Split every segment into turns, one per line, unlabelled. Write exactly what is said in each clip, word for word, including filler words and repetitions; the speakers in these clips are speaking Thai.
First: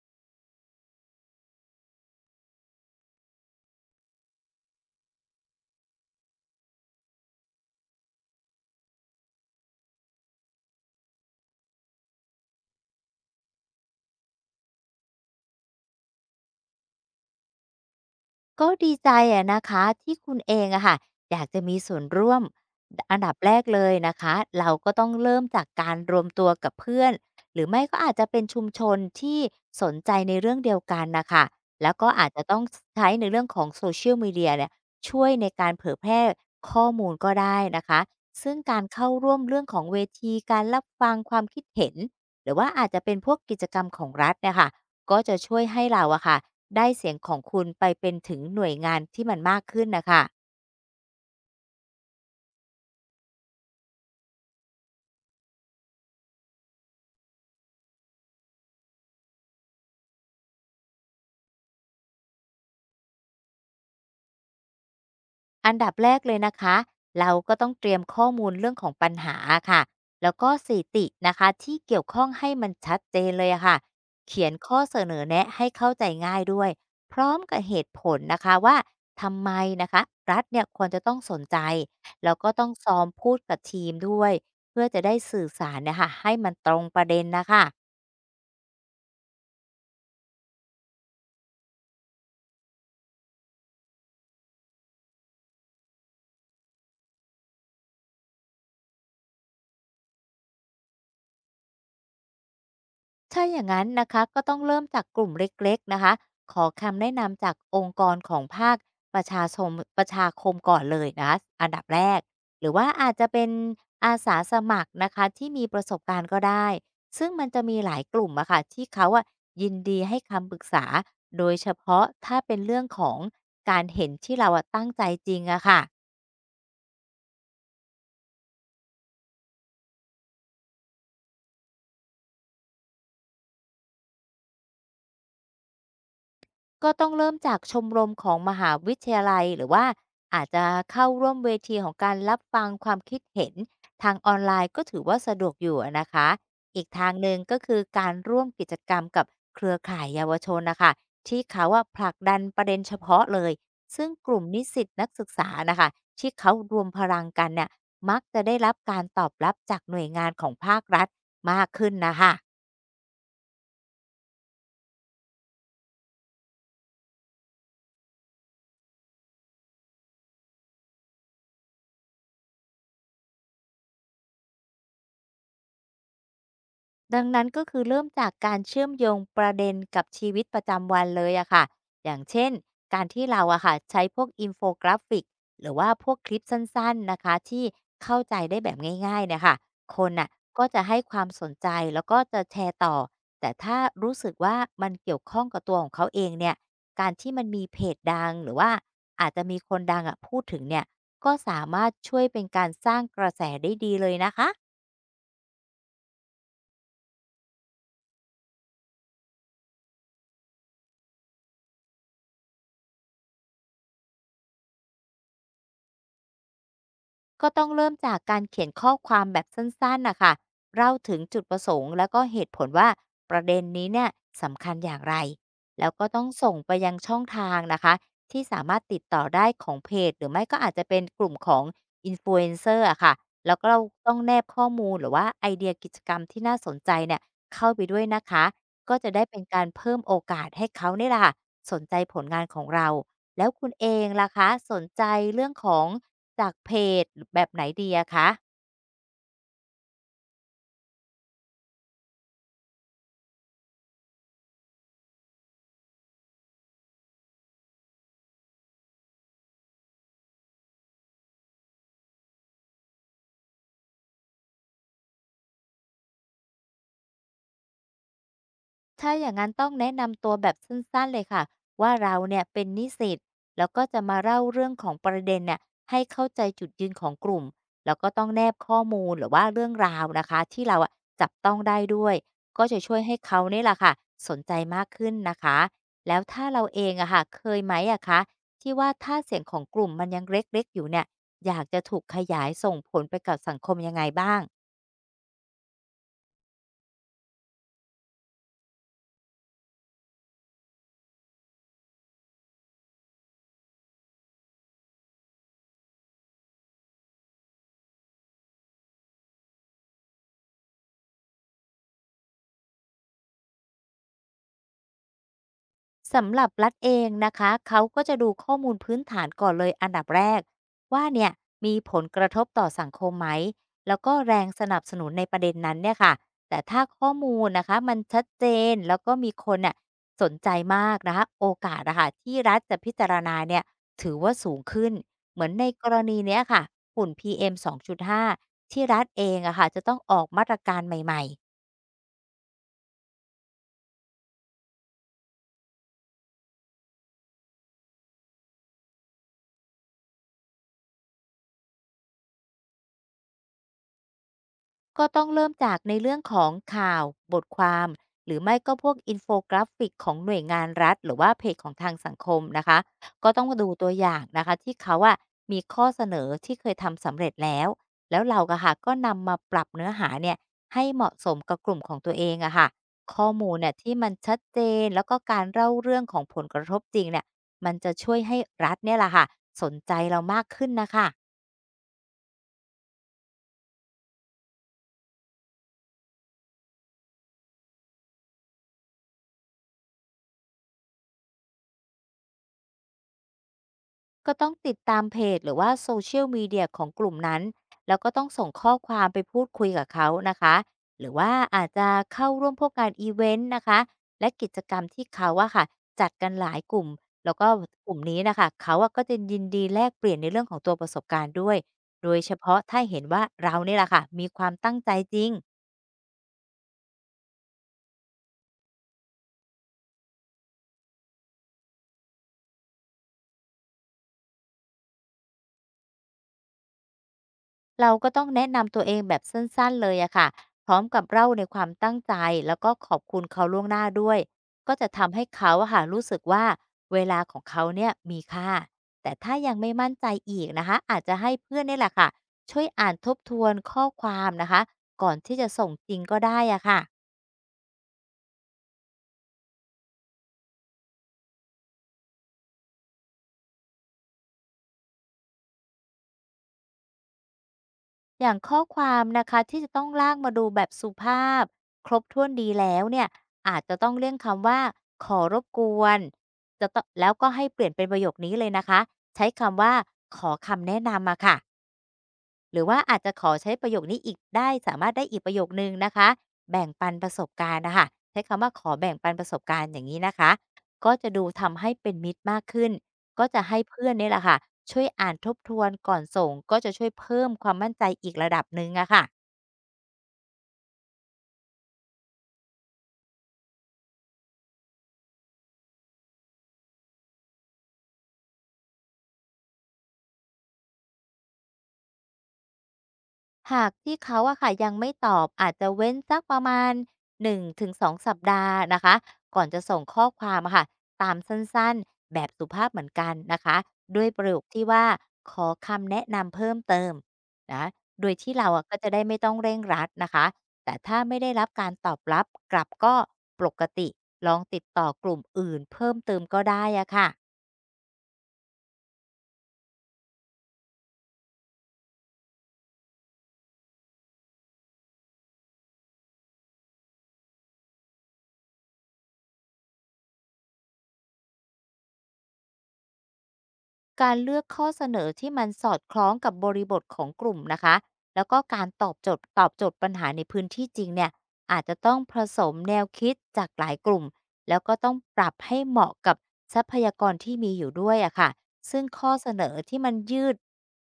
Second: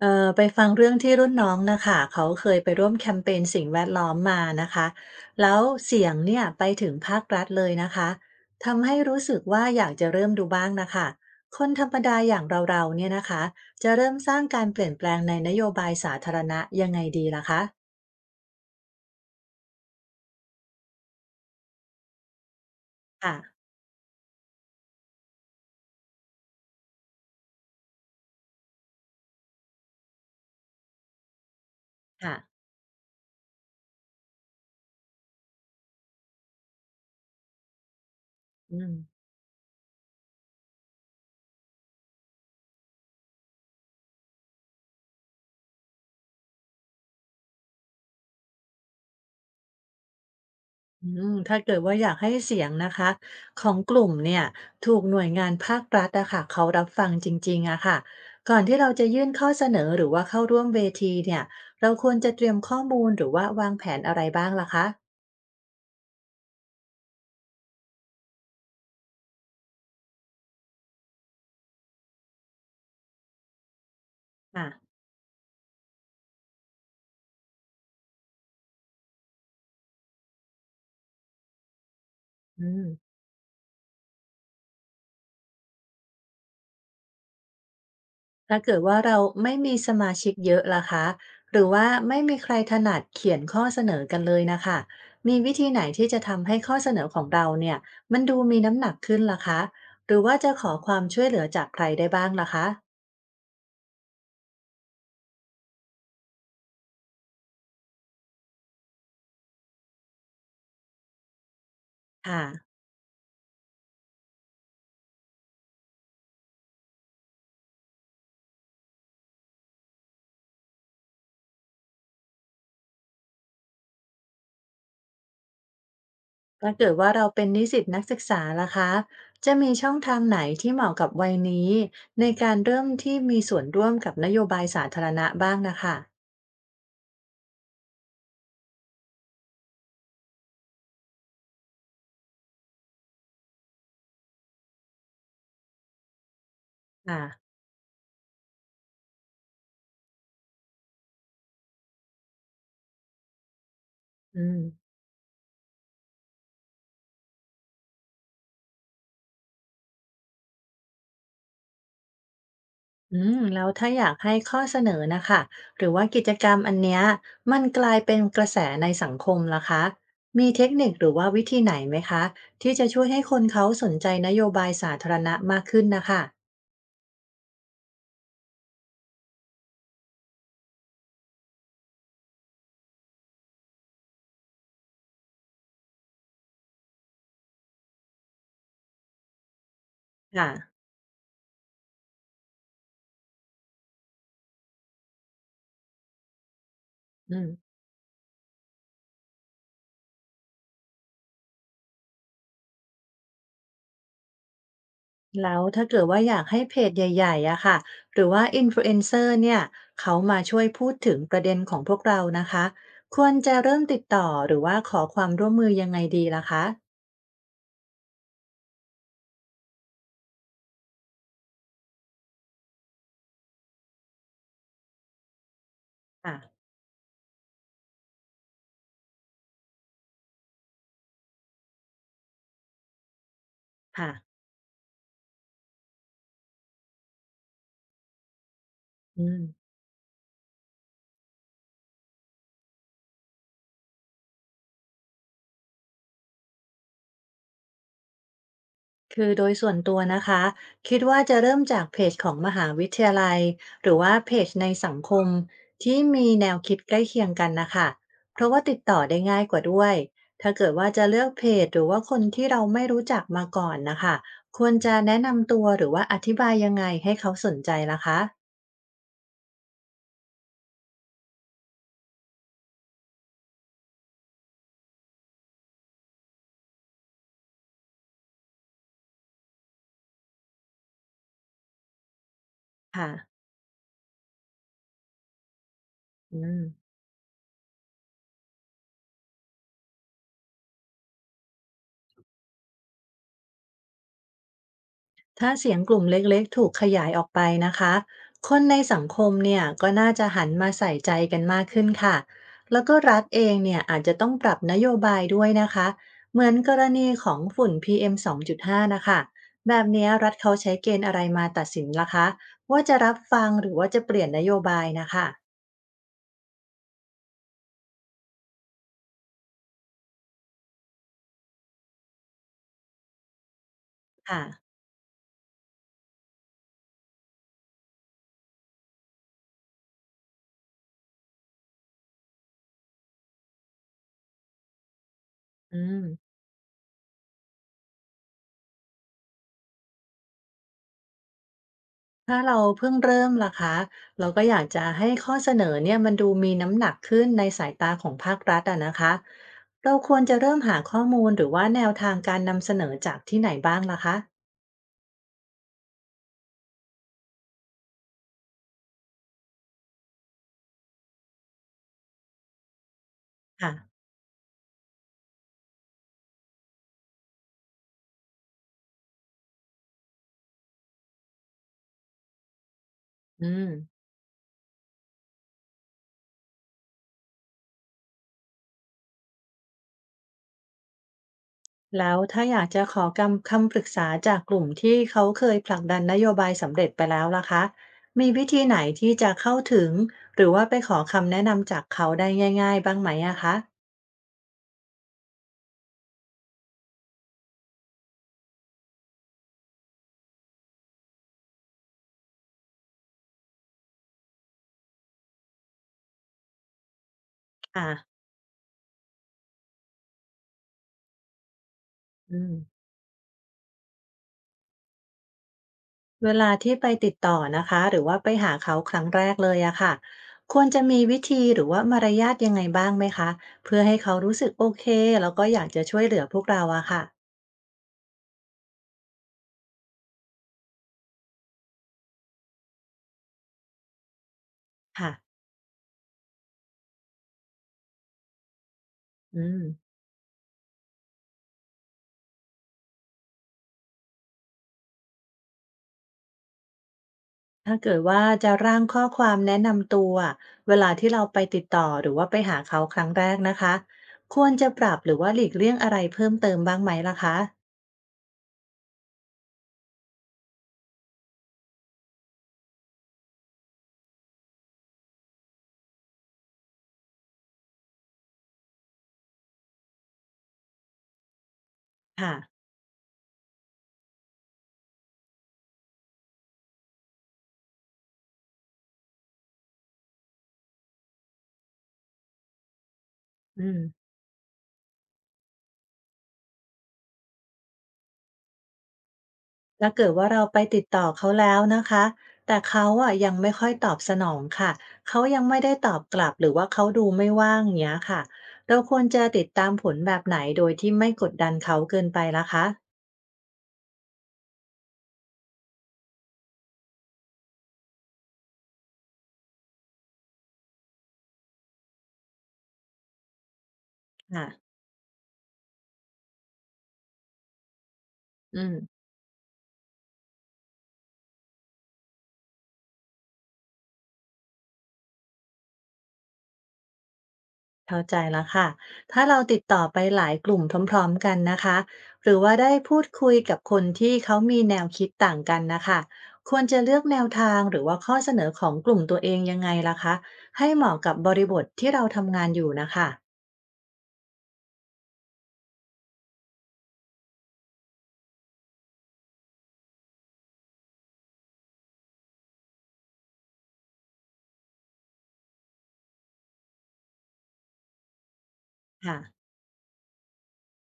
เอ่อไปฟังเรื่องที่รุ่นน้องนะค่ะเขาเคยไปร่วมแคมเปญสิ่งแวดล้อมมานะคะ แล้วเสียงเนี่ยไปถึงภาครัฐเลยนะคะ ทำให้รู้สึกว่าอยากจะเริ่มดูบ้างนะคะ คนธรรมดาอย่างเราๆเนี่ยนะคะจะเริ่มสร้างการเปลี่ยนแปลงในนโยบายสาธารณะยังไงดีล่ะคะ
ก็ดีใจอะนะคะที่คุณเองอะค่ะอยากจะมีส่วนร่วมอันดับ
ค่ะ
แรกเลยนะคะเราก็ต้องเริ่มจากการรวมตัวกับเพื่อนหรือไม่ก็อาจจะเป็นชุมชนที่สนใจในเรื่องเดียวกันน่ะค่ะแล้วก็อาจ
ค่ะ
จะต้องใช้ในเรื่องของ Social Media เนี่ยช่วยในการเผยแพร่ข้อมูลก็ได้นะคะซึ่งกา
อื
ร
ม
เข้าร่วมเรื่องของเวทีการรับฟังความคิดเห็นหรือว่าอาจจะเป็นพวกกิจกรรมของรัฐเนี่ยค่ะ ก็จะช่วยให้เราอะค่ะได้เสียงของคุณไปเป็นถึงหน่วยงานที่มันมากขึ้นนะคะ
อืมถ้าเกิดว่าอยากให้เสียงนะคะของกลุ่มเนี่ยถูกหน่วยงานภาครัฐอะค่ะเขารับฟังจริงๆอะค่ะก่อนที่เราจะยื่นข้อเสนอหรือว่าเข้าร่วมเวทีเนี่ยเราควรจะเตรียมข้อมูลหรือว่าวางแผนอะไรบ้างล่ะคะ
อันดับแรกเลยนะคะเราก็ต้องเตรียมข้อมูลเรื่องของปัญหาค่ะแล้วก็สถิตินะคะที่เกี่ยวข้องให้มันชัดเจนเลยอะค่ะเขียน
อ่ะ
ข้อเสนอแนะให้เข้าใจง่ายด้วยพร้อมกับเหตุผลนะคะว่าทำไมนะคะรัฐเนี่ยควรจะต้องสนใจแล้วก็ต้อ
อื
ง
ม
ซ้อมพูดกับทีมด้วยเพื่อจะได้สื่อสารเนะค่ะให้มันตรงประเด็นนะคะ
ถ้าเกิดว่าเราไม่มีสมาชิกเยอะล่ะคะหรือว่าไม่มีใครถนัดเขียนข้อเสนอกันเลยนะคะมีวิธีไหนที่จะทำให้ข้อเสนอของเราเนี่ยมันดูมีน้ำหนักขึ้นล่ะคะหรือว่าจะขอความช่วยเหลือจากใครได้บ้างล่ะคะ
ถ้าอย่างนั้นนะคะก็ต้องเริ่มจากกลุ่มเล็กๆนะคะขอคำแนะนำจากองค์กรของภาคประชาชมประชาคมก่อนเลยนะคะอันดับแรก
ค่ะ
หรือว่าอาจจะเป็นอาสาสมัครนะคะที่มีประสบการณ์ก็ได้ซึ่งมันจะมีหลายกลุ่มอะค่ะที่เขาอะยินดีให้คำปรึกษาโดยเฉพาะถ้าเป็นเรื่องของการเห็นที่เราอะตั้งใจจริงอะค่ะ
ถ้าเกิดว่าเราเป็นนิสิตนักศึกษาล่ะคะจะมีช่องทางไหนที่เหมาะกับวัยนี้ในการเริ่มที่มีส่วนร่วมกับนโยบายสาธารณะบ้างนะคะ
ก็ต้องเริ่มจากชมรมของมหาวิทยาลัยหรือว่าอาจจะเข้าร่วมเวทีของการรับฟังความคิดเห็นทางออนไลน์ก็ถือว่าสะดวกอยู่อะนะคะอีกทาง
ค่ะ
หนึ่งก็คือการร่วมกิจกรรมกับเครือข่ายเยาวชนนะคะที่เขาว่าผลักดันประเด็นเฉพาะเลยซึ่งก
อื
ลุ่ม
ม
นิสิตนักศึกษานะคะที่เขารวมพลังกันเนี่ยมักจะได้รับการตอบรับจากหน่วยงานของภาครัฐมากขึ้นนะคะ
อืมแล้วถ้าอยากให้ข้อเสนอนะคะหรือว่ากิจกรรมอันเนี้ยมันกลายเป็นกระแสในสังคมล่ะคะมีเทคนิคหรือว่าวิธีไหนไหมคะที่จะช่วยให้คนเขาสนใจนโยบายสาธารณะมากขึ้นนะคะ
ดังนั้นก็คือเริ่มจากการเชื่อมโยงประเด็นกับชีวิตประจำวันเลยอะค่ะอย่างเช่นการที่เราอะค่ะใช้พวกอินโฟกราฟิกหรือว่าพวกคลิปสั้นๆนะคะที่เข้าใจได้แบบง่ายๆเนะคะคนน่ะ
ค่ะ
ก็จะให้ความสนใจแล้วก็จะแชร์ต่อ แต่ถ้ารู้สึกว่ามันเกี่ยวข้องกับตัวของเขาเองเนี่ยการที่
อื
มั
ม
นมีเพจดังหรือว่าอาจจะมีคนดังอะพูดถึงเนี่ยก็สามารถช่วยเป็นการสร้างกระแสได้ดีเลยนะคะ
แล้วถ้าเกิดว่าอยากให้เพจใหญ่ๆอะค่ะหรือว่าอินฟลูเอนเซอร์เนี่ยเขามาช่วยพูดถึงประเด็นของพวกเรานะคะควรจะเริ่มติดต่อหรือว่าขอความร่วมมือยังไงดีล่ะคะ
ก็ต้องเริ่มจากการเขียนข้อความแบบสั้นๆนะคะเล่าถึงจุดประสงค์แล้วก็เหตุผลว่าประเด็นนี้เนี่ยสำคัญอย่างไร แล้วก็ต้องส่ง
ค่ะ
ไปยังช่องทางนะคะที่สามารถติดต่อได้ของเพจหรือไม่ก็อาจจะเป็นกลุ่มของอินฟลูเอนเซอร์อะค่ะ แล้วก็เรา
ค่ะ
ต้องแนบข้อมูลหรือว่าไอเดียกิจกรรมที่น่าสนใจเนี่ยเข้าไปด้วยนะคะก็จะได้
อื
เป็น
ม
การเพิ่มโอกาสให้เขาเนี่ยล่ะค่ะสนใจผลงานของเราแล้วคุณเองล่ะคะสนใจเรื่องของ จากเพจแบบไหนดีอะคะ
คือโดยส่วนตัวนะคะคิดว่าจะเริ่มจากเพจของมหาวิทยาลัยหรือว่าเพจในสังคมที่มีแนวคิดใกล้เคียงกันนะคะเพราะว่าติดต่อได้ง่ายกว่าด้วยถ้าเกิดว่าจะเลือกเพจหรือว่าคนที่เราไม่รู้จักมาก่อนนะคะควรจะแนะนำตัวหรือว่าอธิบายยังไงให้เขาสนใจล่ะคะ
ถ้าอย่างงั้นต้องแนะนำตัวแบบสั้นๆเลยค่ะว่าเราเนี่ยเป็นนิสิตแล้วก็จะมาเล่าเรื่องของประเด็นเนี่ยให้เข้าใจจุดยืนของกลุ่มแล้วก็ต้องแนบข้อมูลหรือว่าเรื่องราวนะคะที่เราอะจับต้องได้ด้วยก็จะช่วย
ค่ะ
ให้เขาเนี่ยแหละค่ะสนใจมากขึ้นนะคะแล้ว
อื
ถ้า
ม
เราเองอะค่ะเคยไหมอะคะที่ว่าถ้าเสียงของกลุ่มมันยังเล็กๆอยู่เนี่ยอยากจะถูกขยายส่งผลไปกับสังคมยังไงบ้าง
ถ้าเสียงกลุ่มเล็กๆถูกขยายออกไปนะคะ คนในสังคมเนี่ยก็น่าจะหันมาใส่ใจกันมากขึ้นค่ะ แล้วก็รัฐเองเนี่ยอาจจะต้องปรับนโยบายด้วยนะคะ เหมือนกรณีของฝุ่น พี เอ็ม สองจุดห้านะคะ แบบเนี้ยรัฐเขาใช้เกณฑ์อะไรมาตัดสินล่ะคะ ว่าจะรับฟังหรือว่าจะเปลี่ยนนโยบายนะคะ
สำหรับรัฐเองนะคะเขาก็จะดูข้อมูลพื้นฐานก่อนเลยอันดับแรกว่าเนี่ยมีผลกระทบต่อสังคมไหมแล้วก็แร
ค่ะ
งสนับสนุนในประเด็นนั้นเนี่ยค่ะแต่ถ้าข้อมูลนะคะมันชัดเจนแล้วก็มีคนน่ะสนใจมากนะคะโอกาสนะคะที่รัฐจะพิจารณาเนี่ยถือว่าสูงขึ้นเหมือนใน
อื
กร
ม
ณีเนี้ยค่ะฝุ่น พี เอ็ม สองจุดห้าที่รัฐเองอะค่ะจะต้องออกมาตรการใหม่ๆ
ถ้าเราเพิ่งเริ่มล่ะคะเราก็อยากจะให้ข้อเสนอเนี่ยมันดูมีน้ำหนักขึ้นในสายตาของภาครัฐอะนะคะเราควรจะเริ่มหาข้อมูลหรือว่าแนวทางการนำเสนอจากที่ไหนบ้างล่ะคะ
ก็ต้องเริ่มจากในเรื่องของข่าวบทความหรือไม่ก็พวกอินโฟกราฟิกของหน่วยงานรัฐหรือว่าเพจของทางสังคมนะคะก็ต้องดู
ค่ะ
ตัวอย่างนะคะที่เขาอะมีข้อเสนอที่เคยทำสำเร็จแล้วแล้วเราก็ค่ะก็นำมาปรับเนื้อหาเนี่ยให้เหมาะสมกับกลุ่มของตัวเองอะค่ะข้อ
อื
มูลเนี่
ม
ยที่มันชัดเจนแล้วก็การเล่าเรื่องของผลกระทบจริงเนี่ยมันจะช่วยให้รัฐเนี่ยแหละค่ะสนใจเรามากขึ้นนะคะ
แล้วถ้าอยากจะขอกำคำปรึกษาจากกลุ่มที่เขาเคยผลักดันนโยบายสำเร็จไปแล้วล่ะคะมีวิธีไหนที่จะเข้าถึงหรือว่าไปขอคำแนะนำจากเขาได้ง่ายๆบ้างไหมอะคะ
ก็ต้องติดตามเพจหรือว่า Social Media ของกลุ่มนั้นแล้วก็ต้องส่งข้อความไปพูดคุยกับเขานะคะหรือว่าอาจจะเข้าร่วมพวกงานอีเวนต์นะคะและกิจกรรมที่เขาว่าค่ะจัดกันหลายกลุ่มแล้วก็
ค่ะ
กลุ่มนี้นะคะเขาอะก็จะยินดีแลกเปลี่ยนในเรื่องของตัวประสบการณ์ด้วยโดยเฉ
อืม
พาะถ้าเห็นว่าเราเนี่ยแหละค่ะมีความตั้งใจจริง
เวลาที่ไปติดต่อนะคะหรือว่าไปหาเขาครั้งแรกเลยอะค่ะควรจะมีวิธีหรือว่ามารยาทยังไงบ้างไหมคะเพื่อให้เขารู้สึกโอเคแล้วก็อยากจะช่วยเหลือพวกเราอะค่ะ
เราก็ต้องแนะนำตัวเองแบบสั้นๆเลยอะค่ะ พร้อมกับเล่าในความตั้งใจแล้วก็ขอบคุณเขาล่วงหน้าด้วย ก็จะทำให้
ค่ะ
เขาอะค่ะรู้สึกว่าเวลาของเขาเนี่ยมีค่า แต่ถ้า
อื
ยัง
ม
ไม่มั่นใจอีกนะคะอาจจะให้เพื่อนเนี่ยแหละค่ะช่วยอ่านทบทวนข้อความนะคะก่อนที่จะส่งจริงก็ได้อะค่ะ
ถ้าเกิดว่าจะร่างข้อความแนะนำตัวเวลาที่เราไปติดต่อหรือว่าไปหาเขาครั้งแรกนะคะควรจะปรับหรือว่าหลีกเลี่ยงอะไรเพิ่มเติมบ้างไหมล่ะคะ
อย่างข้อความนะคะที่จะต้องลากมาดูแบบสุภาพครบถ้วนดีแล้วเนี่ยอาจจะต้องเลี่ยงคำว่าขอรบกวนจะต้องแล้วก็ให้เปลี่ยนเป็นประโยคนี้เลยนะคะใช้คำว่าขอคำแนะนำมาค่ะ
ค่ะ
หรือว่าอาจจะขอใช้ประโยคนี้อีกได้สามารถได้อีกประโยคนึงนะคะแบ่งปันประสบการณ์นะคะใช้คำว่าขอแบ่งปันประสบการณ์อย่างงี้นะคะก็จะดูทำให้เป็นมิตรมากขึ้นก็จะให้
อืม
เพื่อนเนี่ยแหละค่ะช่วยอ่านทบทวนก่อนส่งก็จะช่วยเพิ่มความมั่นใจอีกระดับหนึ่งอะค่ะ
ถ้าเกิดว่าเราไปติดต่อเขาแล้วนะคะ แต่เขาอะยังไม่ค่อยตอบสนองค่ะ เขายังไม่ได้ตอบกลับหรือว่าเขาดูไม่ว่างเงี้ยค่ะเราควรจะติดตามผลแบบไหนโดยที่ไม่กดดันเขาเกินไปล่ะคะ
หากที่เขาอะค่ะยังไม่ตอบอาจจะเว้นสักประมาณหนึ่งถึงสองสองสัปดาห์นะคะก่อนจะส่งข้อความอะค่ะตามสั้นๆแบบสุภาพเหมือนกันนะคะด้วยประโยค
ค่ะ
ที่ว่าขอคำแนะนำเพิ่มเติมนะโดยที่เรา
อื
อะ
ม
ก็จะได้ไม่ต้องเร่งรัดนะคะแต่ถ้าไม่ได้รับการตอบรับกลับก็ปกติลองติดต่อกลุ่มอื่นเพิ่มเติมก็ได้อะค่ะ
เข้าใจแล้วค่ะถ้าเราติดต่อไปหลายกลุ่มพร้อมๆกันนะคะหรือว่าได้พูดคุยกับคนที่เขามีแนวคิดต่างกันนะคะ ควรจะเลือกแนวทางหรือว่าข้อเสนอของกลุ่มตัวเองยังไงล่ะคะให้เหมาะกับบริบทที่เราทำงานอยู่นะคะ
การเลือกข้อเสนอที่มันสอดคล้องกับบริบทของกลุ่มนะคะ แล้วก็การตอบโจทย์ตอบโจทย์ปัญหาในพื้นที่จริงเนี่ยอาจจะต้องผสมแนวคิดจากหลายกลุ่ม แล้วก็ต้องปรับให้เหมาะกับทรัพยากรที่มีอยู่ด้วยอะค่ะซึ่งข้อ
ค่ะ
เสนอที่มันยืด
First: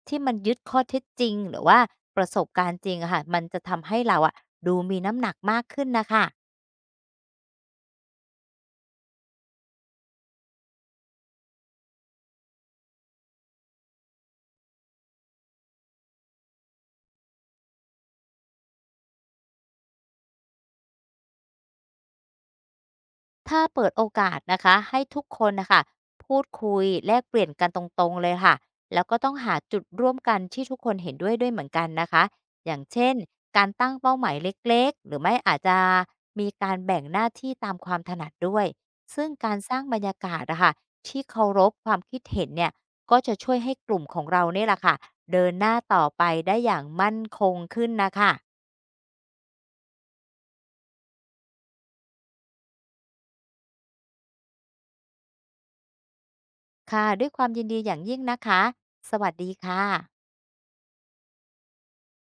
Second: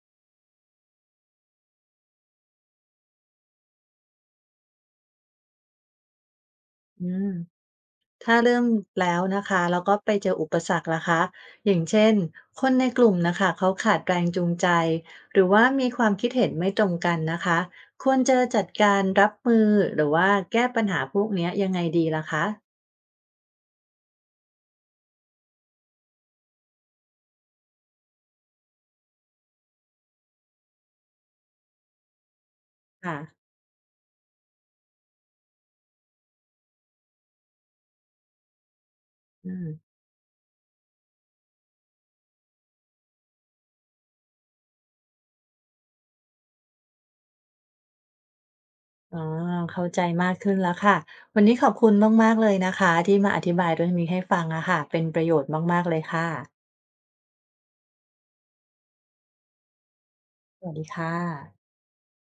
ที่มันยึดข้อเท็จจริงหรือว่าประสบการณ์จริงอะค่ะมันจะทำให้เราอะดูมีน้ำหนักมากขึ้นนะคะ
อืมถ้าเริ่มแล้วนะคะ แล้วก็ไปเจออุปสรรคล่ะคะ อย่างเช่น คนในกลุ่มนะคะเขาขาดแรงจูงใจ หรือว่ามีความคิดเห็นไม่ตรงกันนะคะควรจะจัดการรับมือ หรือว่าแก้ปัญหาพวกเนี้ยยังไงดีล่ะคะ
ถ้าเปิดโอกาสนะคะให้ทุกคนนะคะพูดคุยแลกเปลี่ยนกันตรงๆเลยค่ะแล้วก็ต้องหาจุดร่วมกันที่ทุกคนเห็นด้วยด้วยเหมือนกันนะคะอย่างเช่น
ค่ะ
การตั้งเป้าหมายเล็กๆหรือไม่อาจจะมีการแบ่งหน้าที่ตามความถนัดด้วยซึ่ง
อื
การ
ม
สร้างบรรยากาศนะคะที่เคารพความคิดเห็นเนี่ยก็จะช่วยให้กลุ่มของเราเนี่ยแหละค่ะเดินหน้าต่อไปได้อย่างมั่นคงขึ้นนะคะ
อ๋อเข้าใจมากขึ้นแล้วค่ะ วันนี้ขอบคุณมากๆเลยนะคะ ที่มาอธิบายเรื่องนี้ให้ฟังอะค่ะเป็นประโยชน์มากๆเลยค่ะ
ค่ะด้วยความยินดีอย่างยิ่งนะคะสวัสดีค่ะ
สวัสดีค่ะ